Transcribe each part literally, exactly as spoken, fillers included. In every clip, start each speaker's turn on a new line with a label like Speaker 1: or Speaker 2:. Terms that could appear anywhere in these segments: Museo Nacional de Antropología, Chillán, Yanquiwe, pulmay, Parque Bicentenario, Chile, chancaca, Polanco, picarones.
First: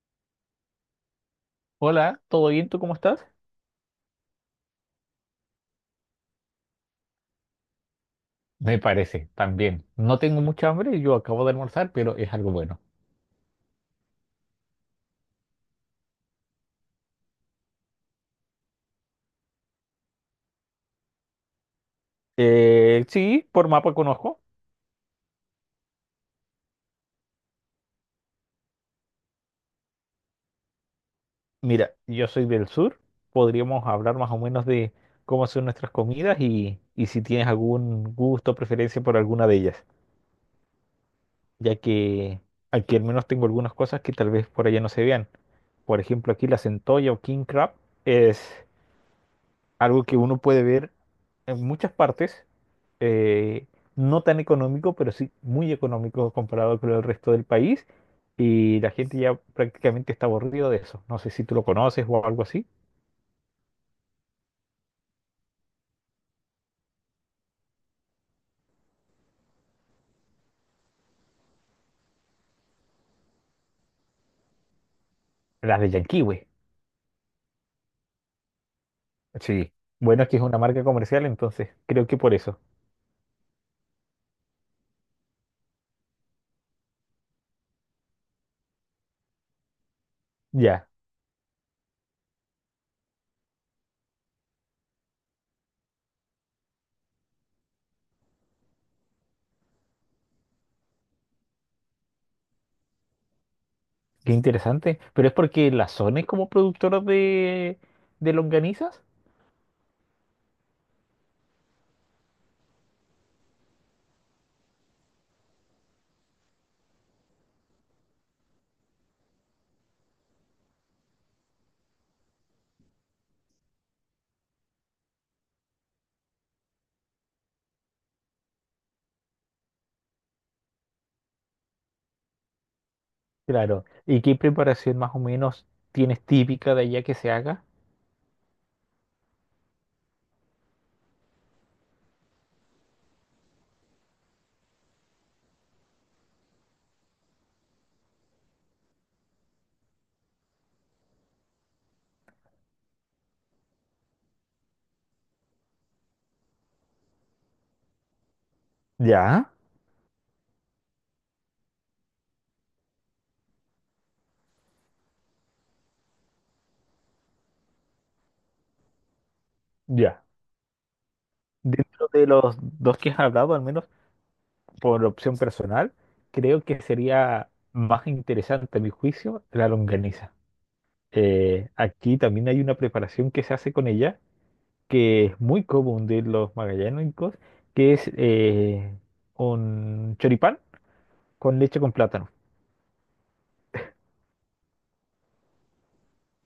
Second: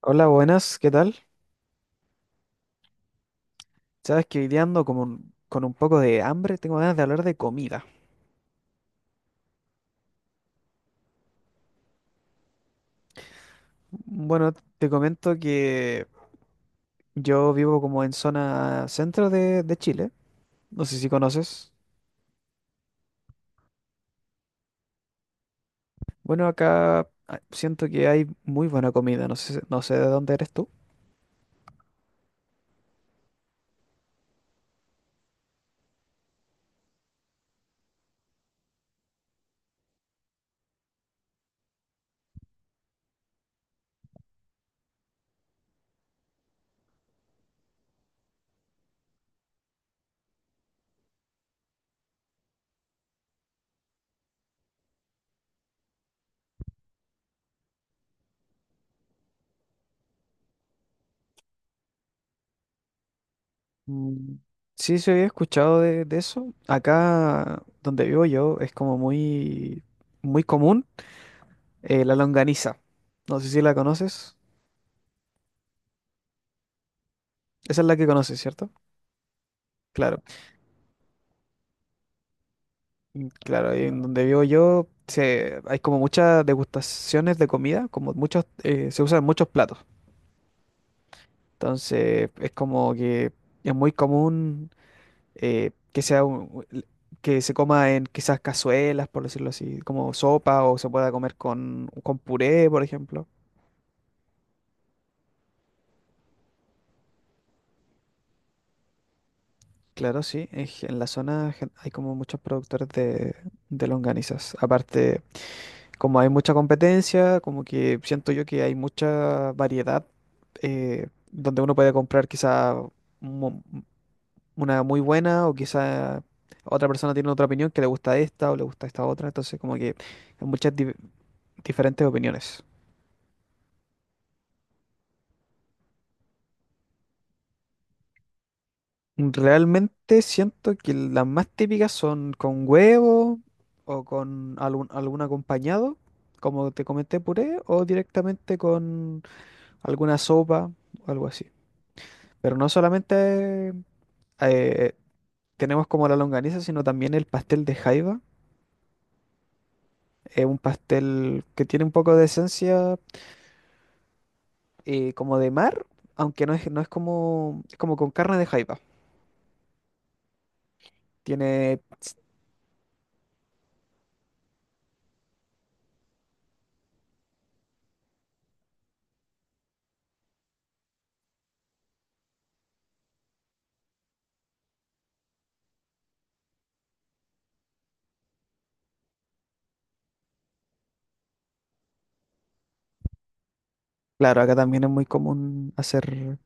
Speaker 1: Hola, buenas, ¿qué tal?
Speaker 2: Hola, ¿todo bien? ¿Tú cómo estás?
Speaker 1: Sabes que hoy día ando como un- con un poco de hambre, tengo ganas de hablar de comida.
Speaker 2: Me parece, también. No tengo mucha hambre, yo acabo de almorzar, pero es algo bueno.
Speaker 1: Bueno, te comento que yo vivo como en zona centro de, de Chile, no sé si conoces.
Speaker 2: Eh, sí, por mapa conozco.
Speaker 1: Bueno, acá ah, siento que hay muy buena comida, no sé, no sé de dónde eres tú.
Speaker 2: Mira, yo soy del sur. Podríamos hablar más o menos de cómo son nuestras comidas y, y si tienes algún gusto o preferencia por alguna de ellas, ya que aquí al menos tengo algunas cosas que tal vez por allá no se vean. Por ejemplo, aquí la centolla o king crab es algo que uno puede ver en muchas partes, eh, no tan económico, pero sí muy económico comparado con el resto del país, y la gente ya prácticamente está aburrido de eso. No sé si tú lo conoces o algo así.
Speaker 1: Mm, sí, se había escuchado de, de eso. Acá donde vivo yo es como muy, muy común eh, la longaniza. No sé si la conoces.
Speaker 2: Las de Yanquiwe.
Speaker 1: Esa es la que conoces, ¿cierto?
Speaker 2: Sí.
Speaker 1: Claro.
Speaker 2: Bueno, es que es una marca comercial, entonces creo que por eso.
Speaker 1: Mm, claro, ahí en donde vivo yo se, hay como muchas degustaciones de comida, como muchos, eh, se usan muchos platos.
Speaker 2: Ya,
Speaker 1: Entonces es como que es muy común eh, que sea un- que se coma en quizás cazuelas, por decirlo así, como sopa o se pueda comer con, con puré, por ejemplo.
Speaker 2: qué interesante. Pero es porque la zona es como productora de, de longanizas.
Speaker 1: Claro, sí, en, gen- en la zona gen- hay como muchos productores de, de longanizas. Aparte, como hay mucha competencia, como que siento yo que hay mucha variedad, eh, donde uno puede comprar quizá mu- una muy buena o quizá otra persona tiene otra opinión que le gusta esta o le gusta esta otra. Entonces como que hay muchas di- diferentes opiniones.
Speaker 2: Claro. ¿Y qué preparación más o menos tienes típica de allá que se haga?
Speaker 1: Realmente siento que las más típicas son con huevo o con algún, algún acompañado, como te comenté, puré, o directamente con alguna sopa o algo así. Pero no solamente eh, tenemos como la longaniza, sino también el pastel de jaiba.
Speaker 2: Ya,
Speaker 1: Es un pastel que tiene un poco de esencia, eh, como de mar, aunque no es, no es como, es como con carne de jaiba.
Speaker 2: ya.
Speaker 1: Tiene,
Speaker 2: Dentro de los dos que has hablado, al menos por opción personal, creo que sería más interesante, a mi juicio, la longaniza. Eh, aquí también hay una preparación que se hace con ella, que es muy común de los magallánicos, que es eh, un choripán con leche con plátano.
Speaker 1: claro, acá también es muy común hacer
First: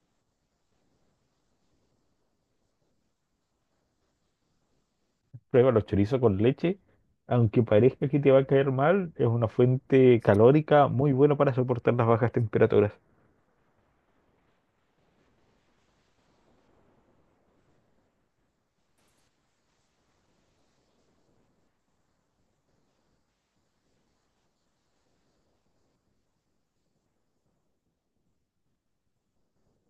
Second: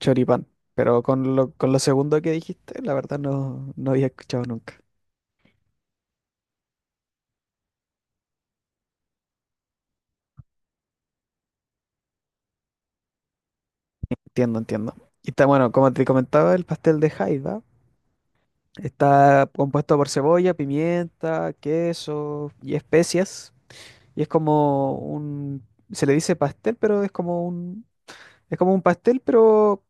Speaker 1: choripán, pero con lo, con lo segundo que dijiste, la verdad no, no había escuchado nunca.
Speaker 2: Prueba los chorizos con leche, aunque parezca que te va a caer mal, es una fuente calórica muy buena para soportar las bajas temperaturas.
Speaker 1: Entiendo, entiendo. Y está bueno, como te comentaba, el pastel de jaiba está compuesto por cebolla, pimienta, queso y especias. Y es como un, se le dice pastel, pero es como un, es como un pastel, pero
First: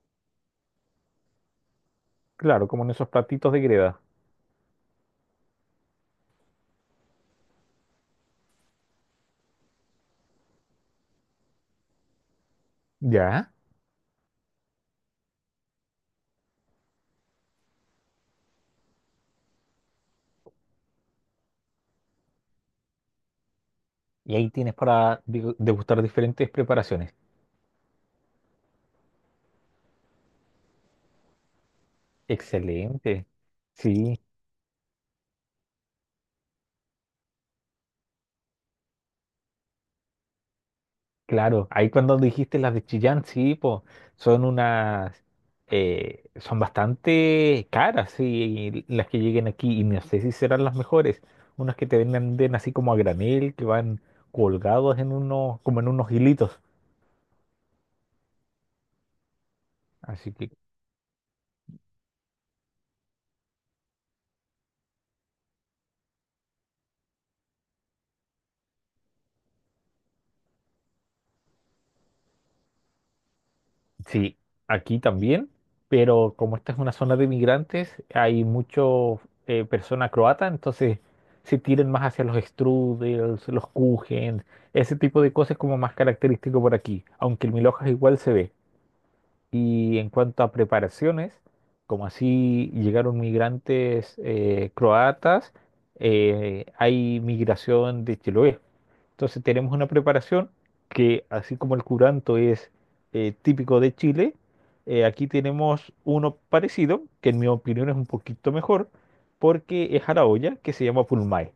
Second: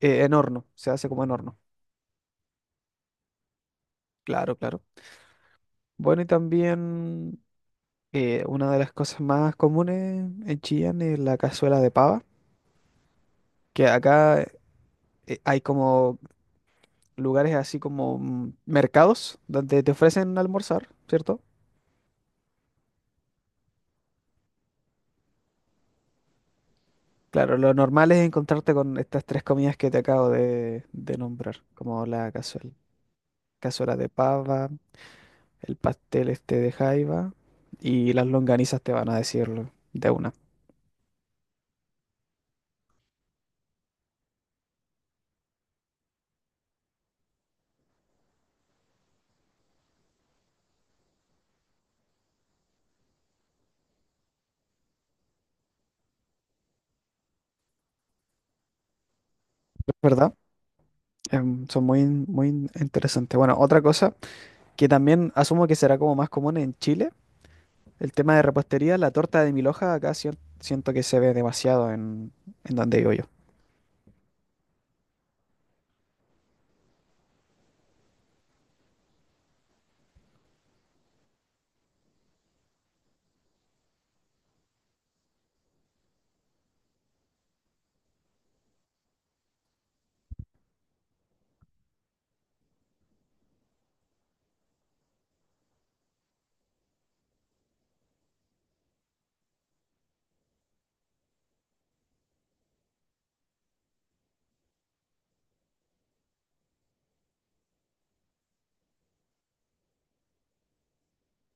Speaker 1: eh, en horno, se hace como en horno.
Speaker 2: Claro, como en esos platitos de greda.
Speaker 1: Claro, claro. Bueno, y también eh, una de las cosas más comunes en Chillán es la cazuela de pava,
Speaker 2: ¿Ya?
Speaker 1: que acá eh, hay como lugares así como mm, mercados donde te ofrecen almorzar, ¿cierto?
Speaker 2: Y ahí tienes para digo, degustar diferentes preparaciones.
Speaker 1: Claro, lo normal es encontrarte con estas tres comidas que te acabo de, de nombrar, como la cazuela,
Speaker 2: Excelente.
Speaker 1: cazuela de
Speaker 2: Sí,
Speaker 1: pava, el pastel este de jaiba y las longanizas te van a decirlo de una.
Speaker 2: claro. Ahí cuando dijiste las de Chillán, sí, pues son unas, eh, son bastante caras, sí, las que lleguen aquí. Y no sé si serán las mejores. Unas que te venden así como a granel, que van colgados en unos, como en unos hilitos.
Speaker 1: Es
Speaker 2: Así
Speaker 1: ¿verdad?
Speaker 2: que
Speaker 1: Em, son muy, in- muy in- interesantes. Bueno, otra cosa que también asumo que será como más común en Chile, el tema de repostería, la torta de mil hojas acá sien- siento que se ve demasiado en, en donde vivo yo.
Speaker 2: sí, aquí también, pero como esta es una zona de migrantes, hay mucho eh, persona croata, entonces se tiran más hacia los strudels, los kuchen, ese tipo de cosas como más característico por aquí, aunque el milhojas igual se ve. Y en cuanto a preparaciones, como así llegaron migrantes eh, croatas, eh, hay migración de Chiloé. Entonces tenemos una preparación que, así como el curanto es eh, típico de Chile, eh, aquí tenemos uno parecido, que en mi opinión es un poquito mejor, porque es a la olla, que se llama pulmay,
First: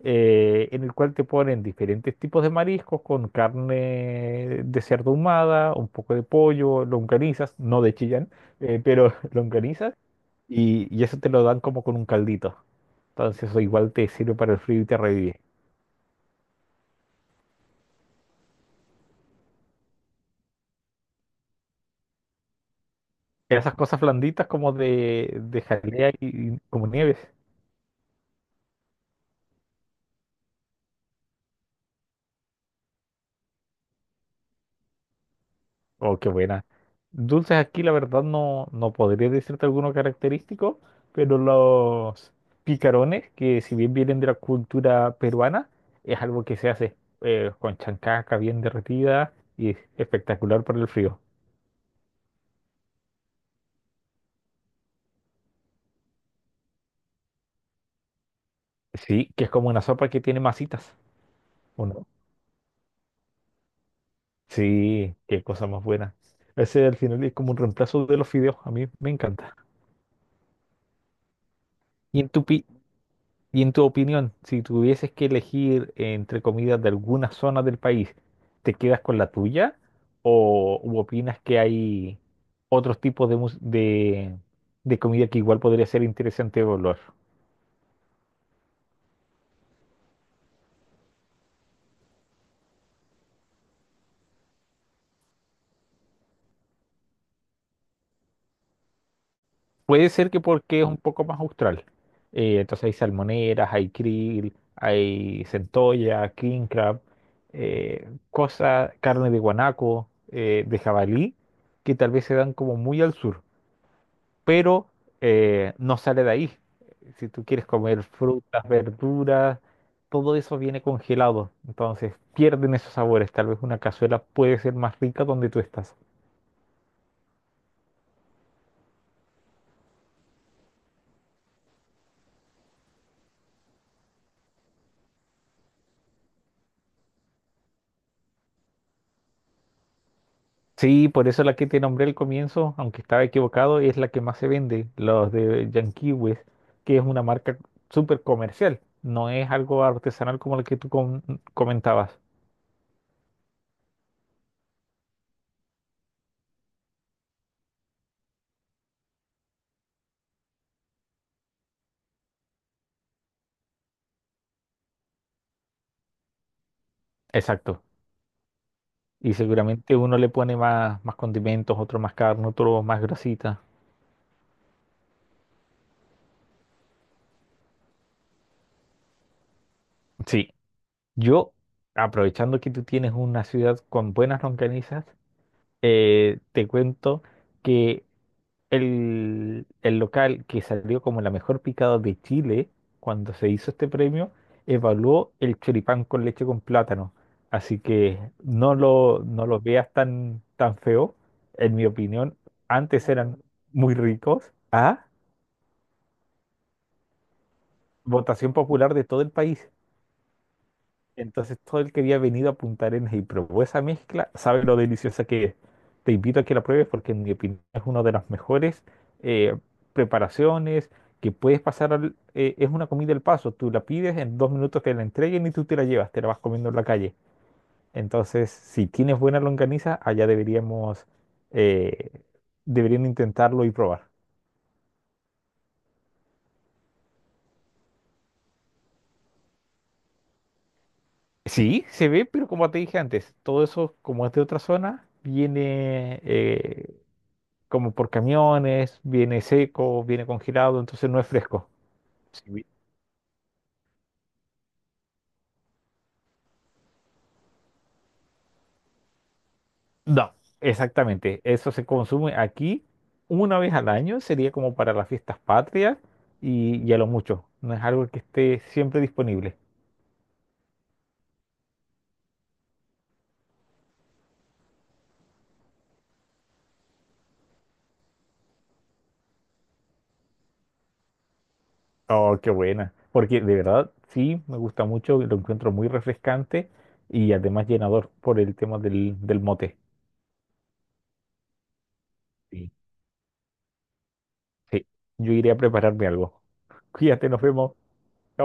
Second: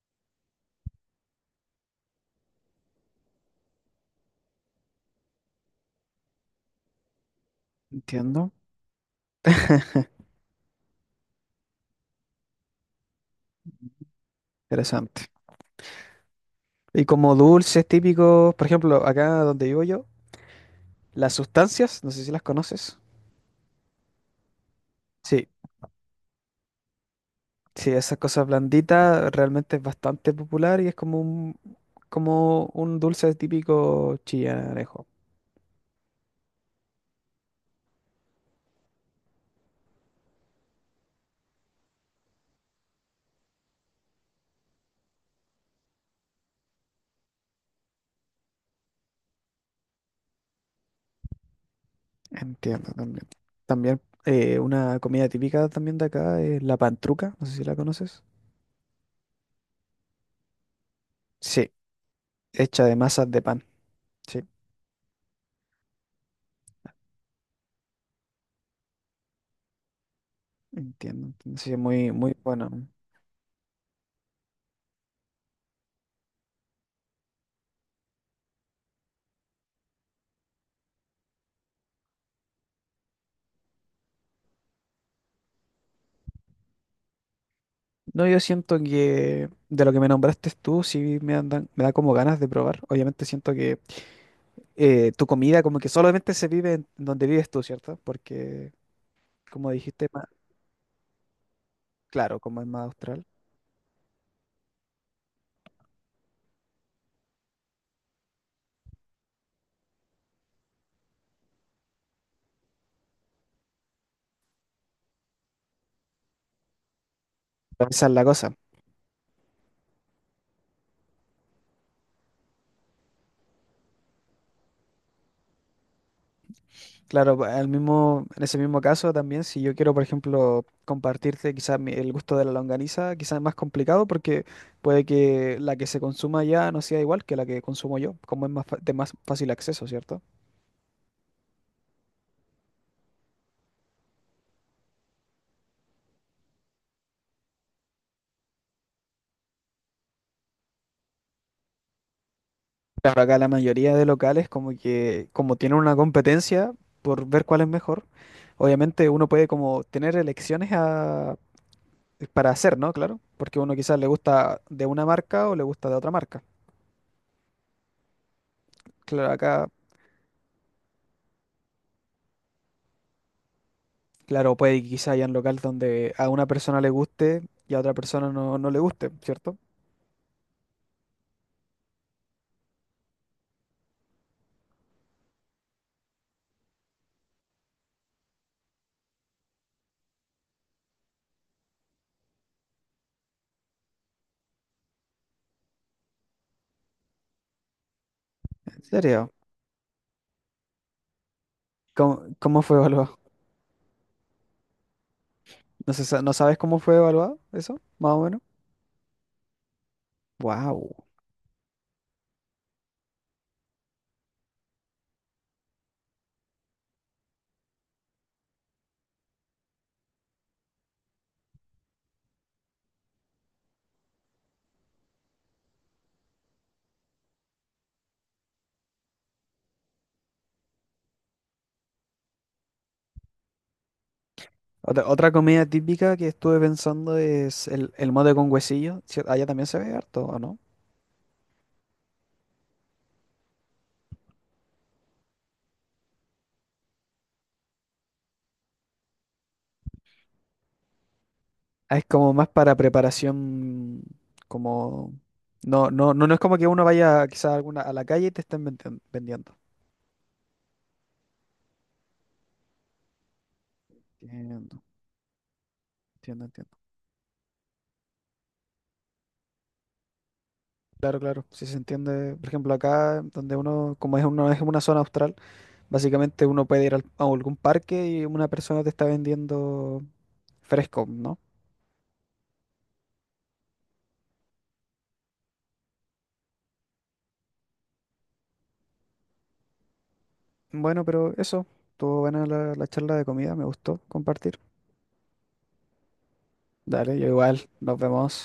Speaker 2: eh, en el cual te ponen diferentes tipos de mariscos con carne de cerdo ahumada, un poco de pollo, longanizas, no de Chillán,
Speaker 1: Entiendo.
Speaker 2: eh, pero longanizas, y, y eso te lo dan como con un caldito. Entonces eso igual te sirve para el frío y te
Speaker 1: Interesante.
Speaker 2: revive.
Speaker 1: Y como dulces típicos, por ejemplo, acá donde vivo yo, las sustancias, no sé si las conoces.
Speaker 2: Esas cosas blanditas como de,
Speaker 1: Sí,
Speaker 2: de jalea y, y como nieves.
Speaker 1: sí, esa cosa blandita realmente es bastante popular y es como un, como un dulce típico chillanejo.
Speaker 2: Oh, qué buena. Dulces aquí la verdad no, no podría decirte alguno característico, pero los picarones, que si bien vienen de la cultura peruana, es algo que se hace eh, con chancaca bien derretida y es espectacular para el frío.
Speaker 1: Entiendo también. También eh, una comida típica también de acá es la pantruca, no sé si la conoces.
Speaker 2: Sí, que es como una sopa que tiene masitas,
Speaker 1: Sí,
Speaker 2: ¿o no?
Speaker 1: hecha de masas de pan. Sí,
Speaker 2: Sí, qué cosa más buena. Ese al final es como un reemplazo de los fideos, a mí me encanta.
Speaker 1: entiendo, entiendo. Sí, es muy,
Speaker 2: ¿Y en
Speaker 1: muy
Speaker 2: tu, pi-
Speaker 1: bueno.
Speaker 2: ¿Y en tu opinión, si tuvieses que elegir entre comidas de algunas zonas del país, te quedas con la tuya o u opinas que hay otros tipos de, mus- de, de comida que igual podría ser interesante evaluar?
Speaker 1: No, yo siento que de lo que me nombraste tú, sí me andan, me da como ganas de probar. Obviamente siento que eh, tu comida como que solamente se vive en donde vives tú, ¿cierto? Porque, como dijiste,
Speaker 2: Puede ser que porque es un poco más austral.
Speaker 1: claro, como
Speaker 2: Eh,
Speaker 1: es más
Speaker 2: entonces hay
Speaker 1: austral.
Speaker 2: salmoneras, hay krill, hay centolla, king crab, eh, cosas, carne de guanaco, eh, de jabalí, que tal vez se dan como muy al sur. Pero eh, no sale de ahí. Si tú quieres
Speaker 1: Pero
Speaker 2: comer
Speaker 1: esa es la cosa.
Speaker 2: frutas, verduras, todo eso viene congelado, entonces pierden esos sabores. Tal vez una cazuela puede ser más rica donde tú estás.
Speaker 1: Claro, pa- al mismo, en ese mismo caso también, si yo quiero, por ejemplo, compartirte quizás mi- el gusto de la longaniza, quizás es más complicado porque puede que la que se consuma allá no sea igual que la que consumo yo, como es más fa- de más fácil acceso, ¿cierto?
Speaker 2: Sí, por eso la que te nombré al comienzo, aunque estaba equivocado, es la que más se vende, los de Yankees, que es una marca súper comercial, no es algo artesanal como el que tú com- comentabas.
Speaker 1: Claro, acá la mayoría de locales como que, como tienen una competencia por ver cuál es mejor, obviamente uno puede como tener elecciones a- para hacer, ¿no? Claro, porque uno quizás le gusta de una marca o le gusta de otra marca.
Speaker 2: Exacto.
Speaker 1: Claro,
Speaker 2: Y
Speaker 1: acá.
Speaker 2: seguramente uno le pone más, más condimentos, otro más carne, otro más grasita.
Speaker 1: Claro, puede que quizá hayan local donde a una persona le guste y a otra persona no, no le guste, ¿cierto?
Speaker 2: Sí. Yo, aprovechando que tú tienes una ciudad con buenas longanizas, eh, te cuento que el, el local que salió como la mejor picada de Chile cuando se hizo este premio, evaluó el choripán con leche con plátano. Así que no
Speaker 1: ¿En
Speaker 2: lo,
Speaker 1: serio?
Speaker 2: no lo veas tan, tan feo. En mi
Speaker 1: ¿Cómo,
Speaker 2: opinión,
Speaker 1: cómo fue
Speaker 2: antes
Speaker 1: evaluado?
Speaker 2: eran muy ricos. A
Speaker 1: ¿No se sa- no sabes cómo fue evaluado eso? Más o menos.
Speaker 2: votación popular de todo el país.
Speaker 1: Wow.
Speaker 2: Entonces todo el que había venido a Punta Arenas y probó esa mezcla sabe lo deliciosa que es. Te invito a que la pruebes porque en mi opinión es una de las mejores eh, preparaciones que puedes pasar al... eh, es una comida al paso, tú la pides en dos minutos que la entreguen y tú te la llevas, te la vas comiendo en la calle. Entonces, si tienes buena longaniza, allá deberíamos, eh, deberían intentarlo y probar.
Speaker 1: Otra, otra comida típica que estuve pensando es el, el mote con huesillo. ¿Cier-? Allá también se ve harto, ¿o no?
Speaker 2: Sí, se ve, pero como te dije antes, todo eso, como es de otra zona, viene, eh, como por camiones, viene seco, viene congelado, entonces no es fresco.
Speaker 1: Ah, es como
Speaker 2: Sí.
Speaker 1: más
Speaker 2: Vi-
Speaker 1: para preparación, como... No, no, no, no es como que uno vaya quizá a alguna, a la calle y te estén vendi- vendiendo.
Speaker 2: No, exactamente. Eso se consume aquí una vez al año, sería como
Speaker 1: Entiendo,
Speaker 2: para las fiestas patrias
Speaker 1: entiendo, entiendo.
Speaker 2: y, y a lo mucho. No es algo que esté siempre disponible.
Speaker 1: Claro, claro, si se entiende, por ejemplo, acá donde uno, como es uno, es una zona austral, básicamente uno puede ir al- a algún parque y una persona te está vendiendo fresco, ¿no?
Speaker 2: Oh, qué buena. Porque de verdad, sí, me gusta mucho, lo encuentro muy refrescante y además llenador por el tema del, del mote.
Speaker 1: Bueno, pero eso, estuvo buena
Speaker 2: Sí.
Speaker 1: la, la charla de comida, me gustó compartir.
Speaker 2: Sí, yo iré a prepararme algo.
Speaker 1: Dale, yo
Speaker 2: Cuídate, nos
Speaker 1: igual,
Speaker 2: vemos.
Speaker 1: nos vemos.